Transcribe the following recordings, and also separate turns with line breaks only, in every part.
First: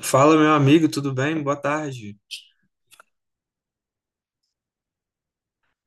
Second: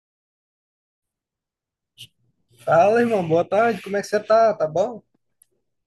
Fala, meu amigo, tudo bem? Boa tarde.
Fala, irmão, boa tarde. Como é que você tá? Tá bom?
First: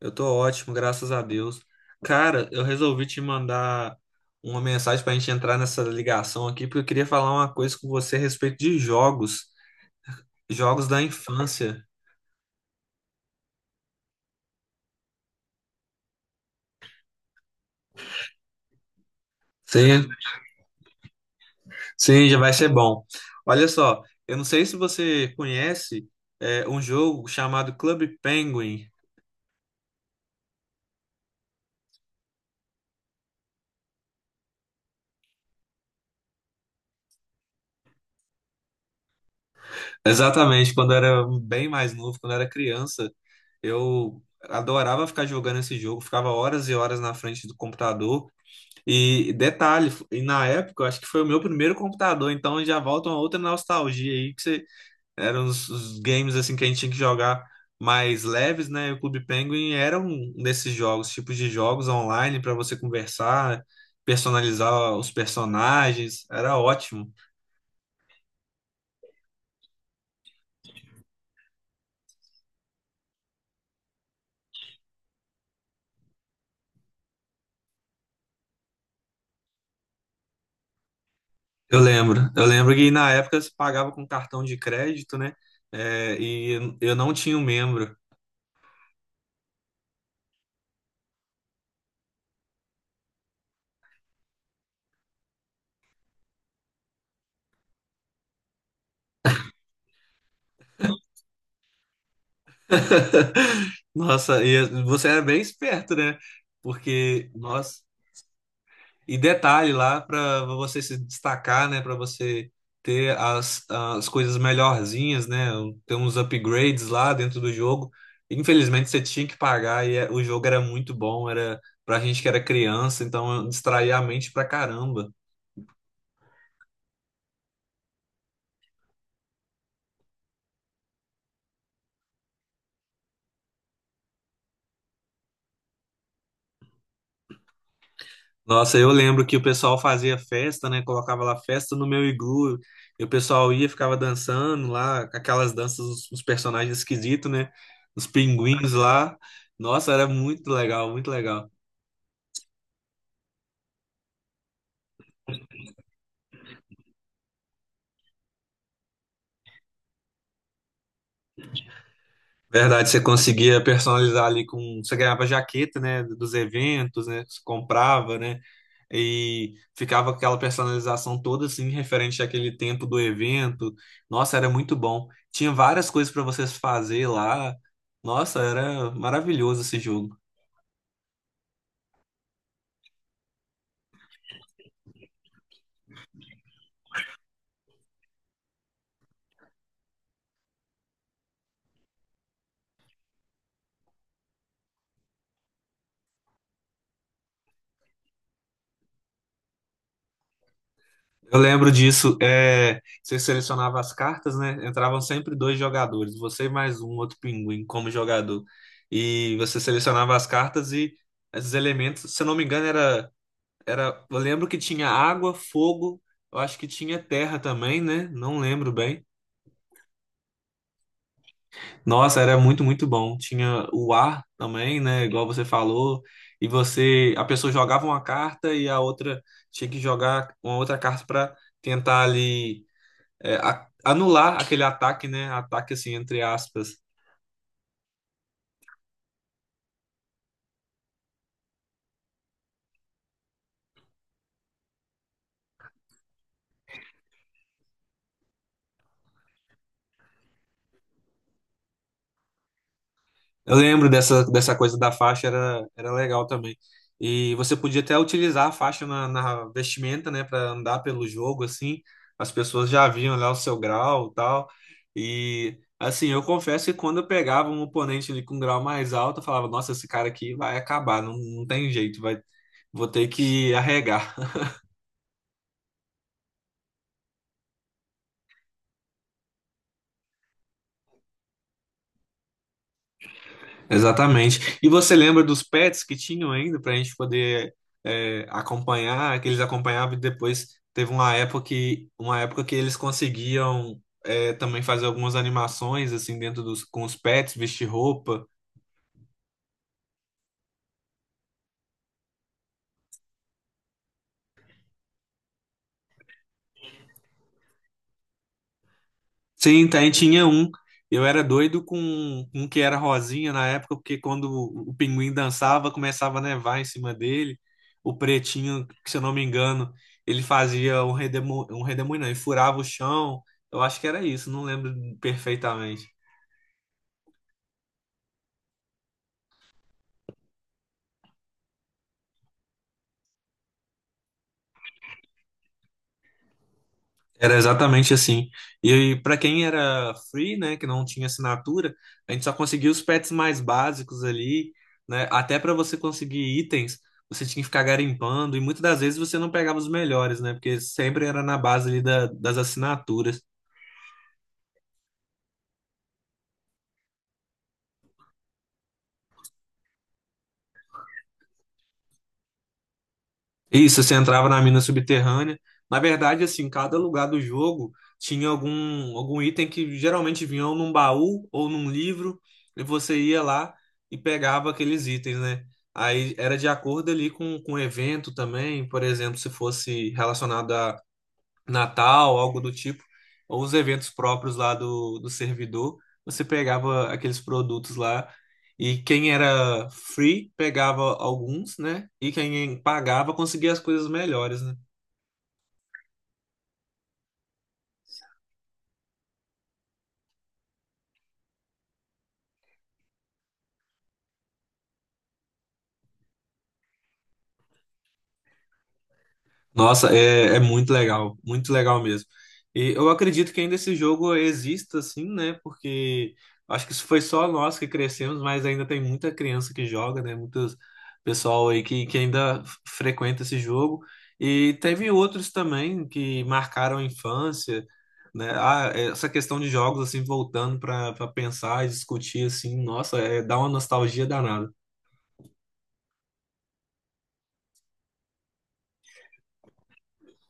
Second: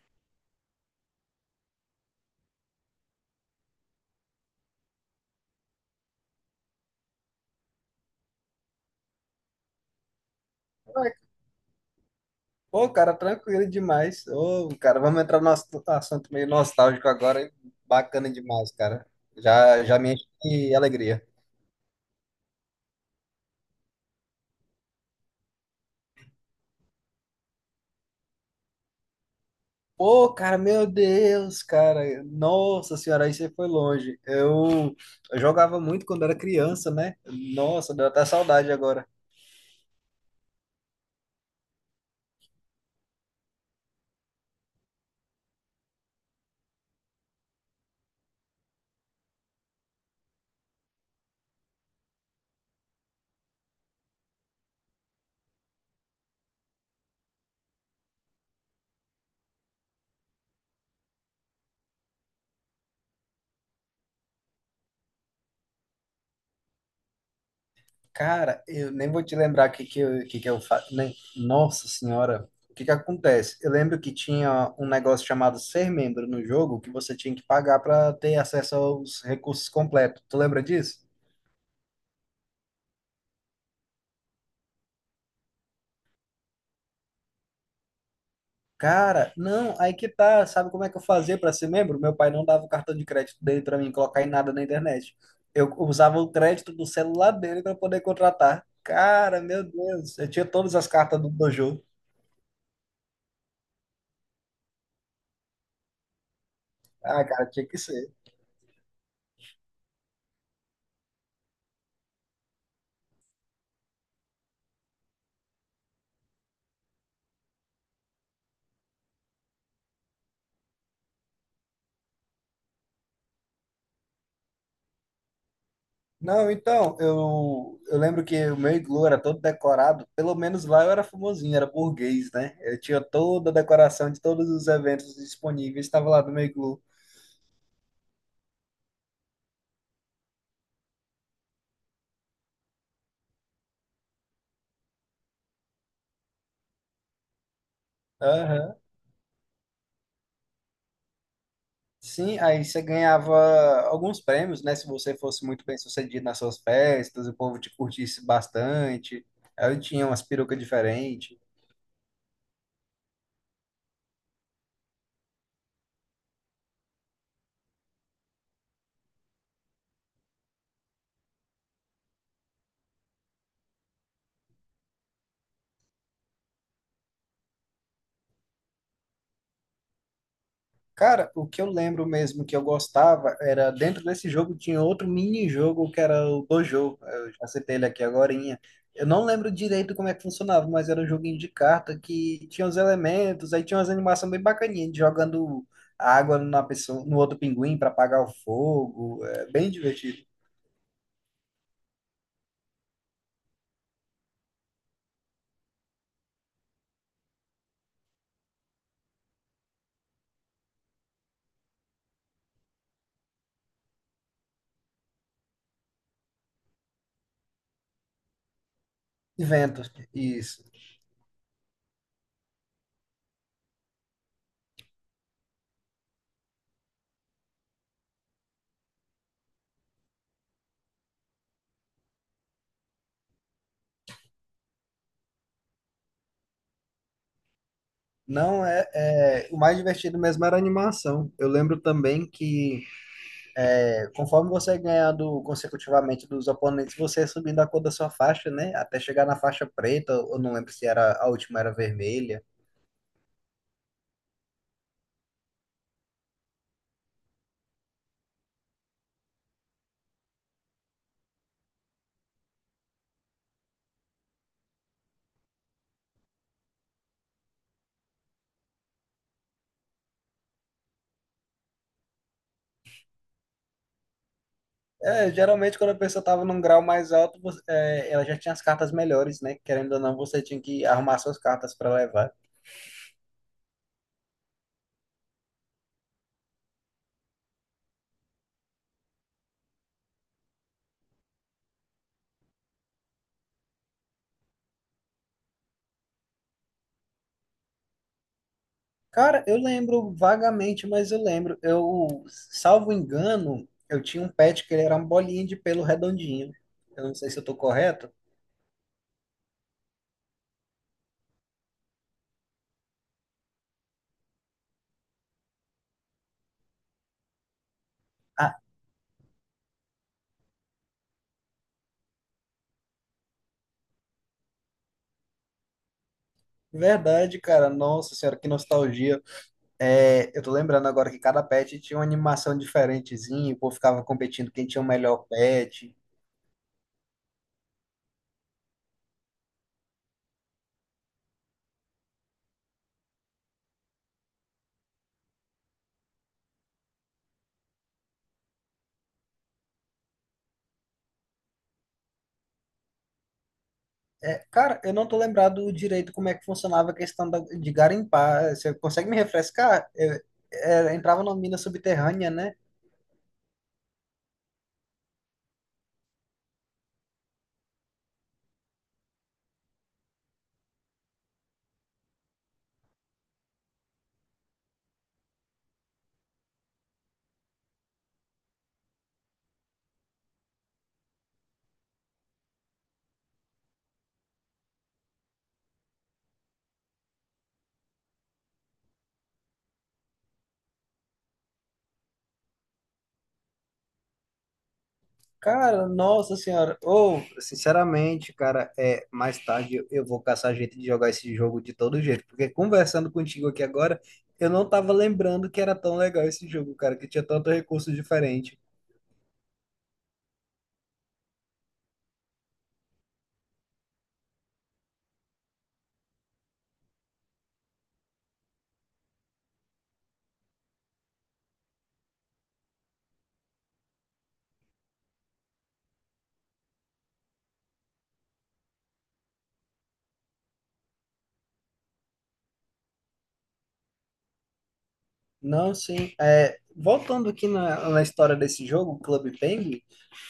Eu tô ótimo, graças a Deus. Cara, eu resolvi te mandar uma mensagem pra gente entrar nessa ligação aqui, porque eu queria falar uma coisa com você a respeito de jogos, jogos da
Ué,
infância.
Pô, cara, tranquilo demais. Ô, cara, vamos entrar no nosso assunto meio nostálgico agora, hein? Bacana demais, cara. Já, já
Sim,
me enche de alegria.
sim, já vai ser bom. Olha só, eu não sei se você conhece, um jogo chamado Club Penguin.
Pô, cara, meu Deus, cara. Nossa senhora, aí você foi longe. Eu jogava muito quando era criança, né? Nossa, deu até saudade agora.
Exatamente, quando eu era bem mais novo, quando eu era criança, eu adorava ficar jogando esse jogo, ficava horas e horas na frente do computador. E detalhe, e na época eu acho que foi o meu primeiro computador, então já volta uma outra nostalgia aí, que você, eram os games assim que a gente tinha que jogar mais leves, né? E o Clube Penguin era um desses jogos, tipos de jogos online para você conversar, personalizar os personagens, era ótimo.
Cara, eu nem vou te lembrar o que que eu faço. Nossa senhora, o que que acontece? Eu lembro que tinha um negócio chamado ser membro no jogo que você tinha que pagar para ter acesso aos recursos completos. Tu lembra disso?
Eu lembro que na época você pagava com cartão de crédito, né? É, e eu não tinha um membro.
Cara, não, aí que tá. Sabe como é que eu fazia para ser membro? Meu pai não dava o cartão de crédito dele para mim colocar em nada na internet. Eu usava o crédito do celular dele para poder contratar. Cara, meu Deus, eu tinha todas as cartas do jogo.
Nossa, e você era bem esperto, né?
Ah,
Porque,
cara, tinha que
nossa,
ser.
e detalhe lá para você se destacar, né? Para você ter as coisas melhorzinhas, né? Ter uns upgrades lá dentro do jogo. Infelizmente você tinha que pagar e o jogo era muito bom, era pra gente que era criança, então distraía a mente pra caramba.
Não, então, eu lembro que o meu iglu era todo decorado, pelo menos lá eu era famosinho, era burguês, né? Eu tinha toda a decoração de todos os eventos disponíveis, estava lá no meu iglu.
Nossa, eu lembro que o pessoal fazia festa, né? Colocava lá festa no meu iglu, e o pessoal ia, ficava dançando lá, com aquelas danças, os personagens esquisitos, né? Os pinguins
Aham.
lá. Nossa, era muito legal, muito legal.
Sim, aí você ganhava alguns prêmios, né? Se você fosse muito bem sucedido nas suas festas, o povo te curtisse bastante. Aí eu tinha umas perucas diferentes.
Verdade, você conseguia personalizar ali com. Você ganhava jaqueta, né? Dos eventos, né? Você comprava, né? E ficava aquela personalização toda assim, referente àquele tempo do evento. Nossa, era muito bom. Tinha várias coisas para vocês fazer lá. Nossa, era maravilhoso esse jogo.
Cara, o que eu lembro mesmo que eu gostava era dentro desse jogo tinha outro mini-jogo que era o Dojo. Eu já citei ele aqui agorinha. Eu não lembro direito como é que funcionava, mas era um joguinho de carta que tinha os elementos, aí tinha umas animações bem bacaninhas, de jogando água na pessoa, no outro pinguim para apagar o fogo. É bem divertido.
Eu lembro disso. É... Você selecionava as cartas, né? Entravam sempre dois jogadores, você e mais um outro pinguim como jogador. E você selecionava as cartas e esses elementos, se eu não me engano, era. Era, eu lembro que tinha água, fogo, eu acho que tinha terra também, né? Não lembro bem.
Inventos, isso.
Nossa, era muito, muito bom. Tinha o ar também, né? Igual você falou. E você, a pessoa jogava uma carta e a outra tinha que jogar uma outra carta para tentar ali, anular aquele ataque, né? Ataque assim, entre aspas.
Não é, o mais divertido mesmo era a animação. Eu lembro também que conforme você é ganhando consecutivamente dos oponentes, você é subindo a cor da sua faixa, né? Até chegar na faixa preta, eu não lembro se era a última era vermelha.
Eu lembro dessa, dessa coisa da faixa, era, era legal também. E você podia até utilizar a faixa na vestimenta, né, para andar pelo jogo, assim. As pessoas já viam lá o seu grau e tal. E, assim, eu confesso que quando eu pegava um oponente ali com um grau mais alto, eu falava: "Nossa, esse cara aqui vai acabar, não, não tem jeito, vai, vou ter que arregar."
É, geralmente quando a pessoa estava num grau mais alto, ela já tinha as cartas melhores, né? Querendo ou não, você tinha que arrumar suas cartas para levar.
Exatamente. E você lembra dos pets que tinham ainda para a gente poder acompanhar, que eles acompanhavam e depois teve uma época que eles conseguiam também fazer algumas animações assim dentro dos com os pets, vestir roupa.
Cara, eu lembro vagamente, mas eu lembro. Salvo engano, eu tinha um pet que ele era uma bolinha de pelo redondinho. Eu não sei se eu tô correto.
Sim, tem, tinha um. Eu era doido com um que era rosinha na época, porque quando o pinguim dançava, começava a nevar em cima dele. O
Ah,
pretinho, que, se eu não me engano, ele fazia um redemoinho, não, ele furava o chão. Eu acho que era isso, não lembro perfeitamente.
verdade, cara. Nossa senhora, que nostalgia. É, eu tô lembrando agora que cada pet tinha uma animação diferentezinha, o povo ficava competindo quem tinha o melhor pet.
Era exatamente assim. E para quem era free, né, que não tinha assinatura, a gente só conseguia os pets mais básicos ali, né? Até para você conseguir itens, você tinha que ficar garimpando e muitas das vezes você não pegava os melhores, né? Porque sempre era na base ali das assinaturas.
É, cara, eu não tô lembrado direito como é que funcionava a questão de garimpar. Você consegue me refrescar? Entrava numa mina subterrânea, né?
Isso, você entrava na mina subterrânea. Na verdade, assim, cada lugar do jogo tinha algum item que geralmente vinha ou num baú ou num livro, e você ia lá e pegava aqueles itens, né? Aí era de acordo ali com o evento também, por exemplo, se fosse relacionado Natal, algo do tipo, ou os eventos próprios lá do servidor, você pegava aqueles produtos lá e quem era free pegava alguns, né? E quem pagava conseguia as coisas melhores, né?
Cara, nossa senhora. Ou, sinceramente, cara, é, mais tarde eu vou caçar jeito de jogar esse jogo de todo jeito, porque conversando contigo aqui agora, eu não tava lembrando que era tão legal esse jogo, cara, que tinha tanto recurso diferente.
Nossa, é, é muito legal mesmo. E eu acredito que ainda esse jogo exista, assim, né? Porque acho que isso foi só nós que crescemos, mas ainda tem muita criança que joga, né? Muitos pessoal aí que ainda frequenta esse jogo. E teve outros também que marcaram a infância, né? Ah, essa questão de jogos, assim, voltando para pensar e discutir, assim, nossa, é, dá uma nostalgia danada.
Não, sim. É, voltando aqui na história desse jogo, Club Penguin,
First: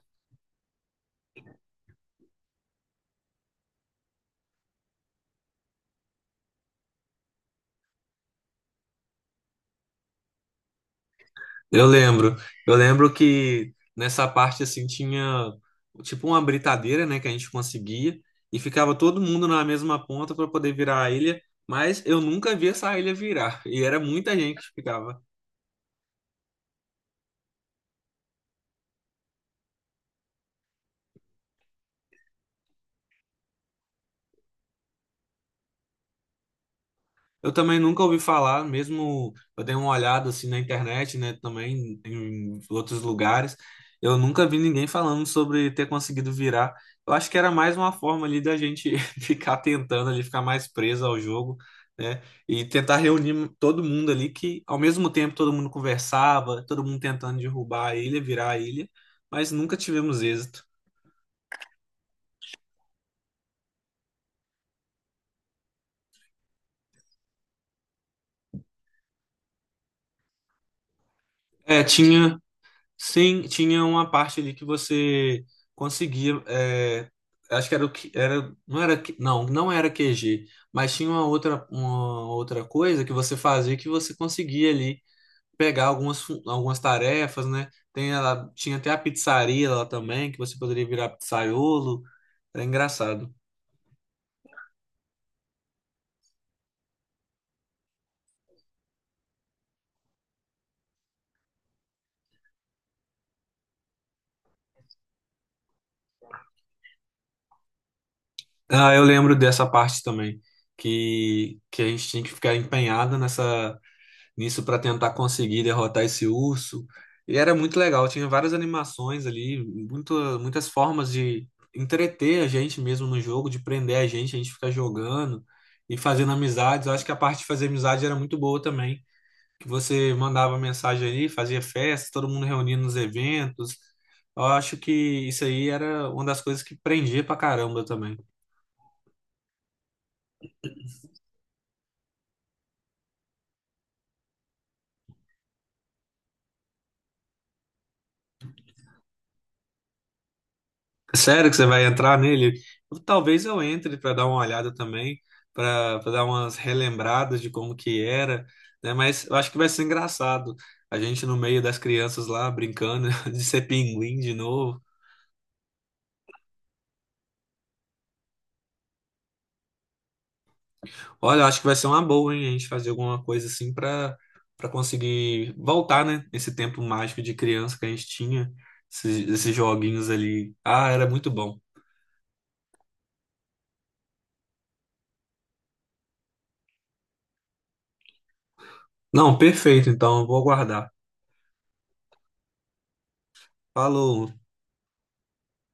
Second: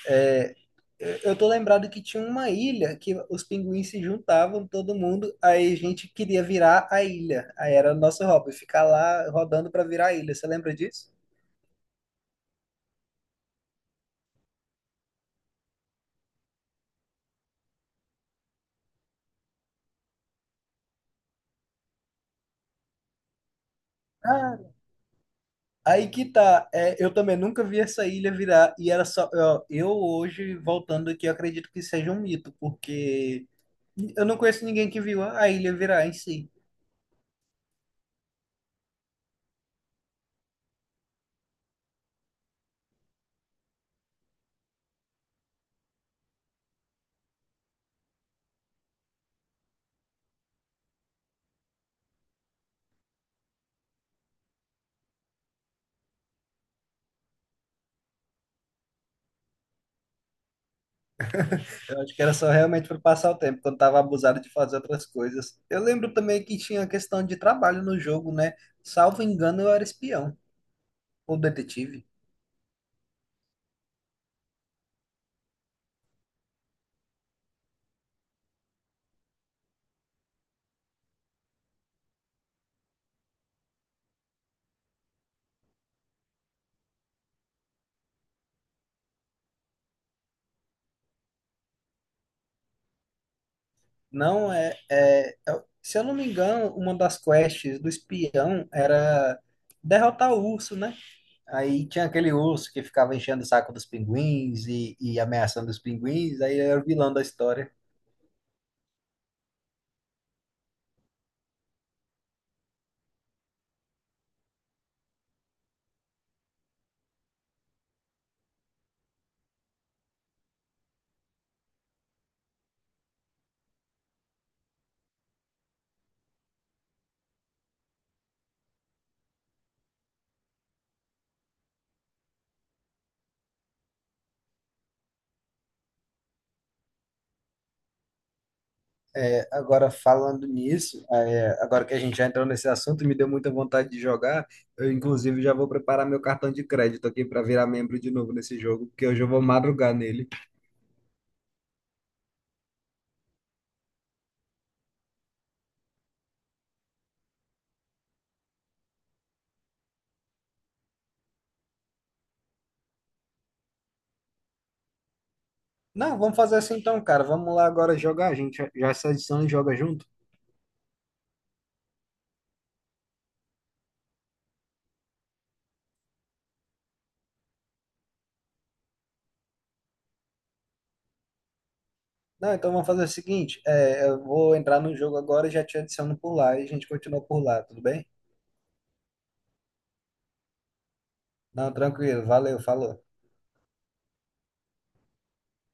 é, eu tô lembrado que tinha uma ilha que os pinguins se juntavam, todo mundo, aí a gente queria virar a ilha. Aí era o nosso hobby, ficar lá rodando para virar a ilha. Você lembra disso?
Eu lembro, eu lembro que nessa parte assim tinha tipo uma britadeira, né, que a gente conseguia e ficava todo mundo na mesma ponta para poder virar a ilha, mas eu nunca vi essa ilha virar e era muita gente
Ah,
que ficava.
aí que tá, é, eu também nunca vi essa ilha virar, e era só. Ó, eu hoje, voltando aqui, eu acredito que seja um mito, porque eu não conheço ninguém que viu a ilha virar em si.
Eu também nunca ouvi falar, mesmo eu dei uma olhada assim na internet, né, também em outros lugares. Eu nunca vi ninguém falando sobre ter conseguido virar. Eu acho que era mais uma forma ali da gente ficar tentando ali, ficar mais preso ao jogo, né? E tentar reunir todo mundo ali que ao mesmo tempo todo mundo conversava, todo mundo tentando derrubar a ilha, virar a ilha, mas nunca tivemos êxito.
Eu acho que era só realmente para passar o tempo, quando tava abusado de fazer outras coisas. Eu lembro também que tinha a questão de trabalho no jogo, né? Salvo engano, eu era espião, ou
É,
detetive.
tinha sim, tinha uma parte ali que você conseguia. Acho que era o que era, não era, não era QG, mas tinha uma outra coisa que você fazia que você conseguia ali pegar algumas, algumas tarefas, né? Tem ela, tinha até a pizzaria lá também, que você poderia virar pizzaiolo. Era engraçado.
Não é. Se eu não me engano, uma das quests do espião era derrotar o urso, né? Aí tinha aquele urso que ficava enchendo o saco dos pinguins e ameaçando os pinguins, aí era o vilão da história.
Ah, eu lembro dessa parte também, que a gente tinha que ficar empenhada nessa. Nisso para tentar conseguir derrotar esse urso. E era muito legal, tinha várias animações ali, muito, muitas formas de entreter a gente mesmo no jogo, de prender a gente ficar jogando e fazendo amizades. Eu acho que a parte de fazer amizade era muito boa também, que você mandava mensagem ali, fazia festa, todo mundo reunindo nos eventos. Eu acho que isso aí era uma das coisas que prendia pra caramba também.
É, agora, falando nisso, é, agora que a gente já entrou nesse assunto, me deu muita vontade de jogar. Eu, inclusive, já vou preparar meu cartão de crédito aqui para virar membro de novo nesse jogo, porque hoje eu vou madrugar nele.
Sério que você vai entrar nele? Talvez eu entre para dar uma olhada também, para dar umas relembradas de como que era, né? Mas eu acho que vai ser engraçado. A gente no meio das crianças lá brincando de ser pinguim de novo.
Não, vamos fazer assim então, cara. Vamos lá agora jogar. A gente já já se adiciona e joga junto.
Olha, eu acho que vai ser uma boa, hein? A gente fazer alguma coisa assim para conseguir voltar, né? Esse tempo mágico de criança que a gente tinha, esses, esses joguinhos ali. Ah, era muito bom.
Não, então vamos fazer o seguinte: é, eu vou entrar no jogo agora e já te adiciono por lá e a gente continua por lá, tudo bem?
Não, perfeito. Então, eu vou aguardar.
Não, tranquilo. Valeu, falou.
Falou.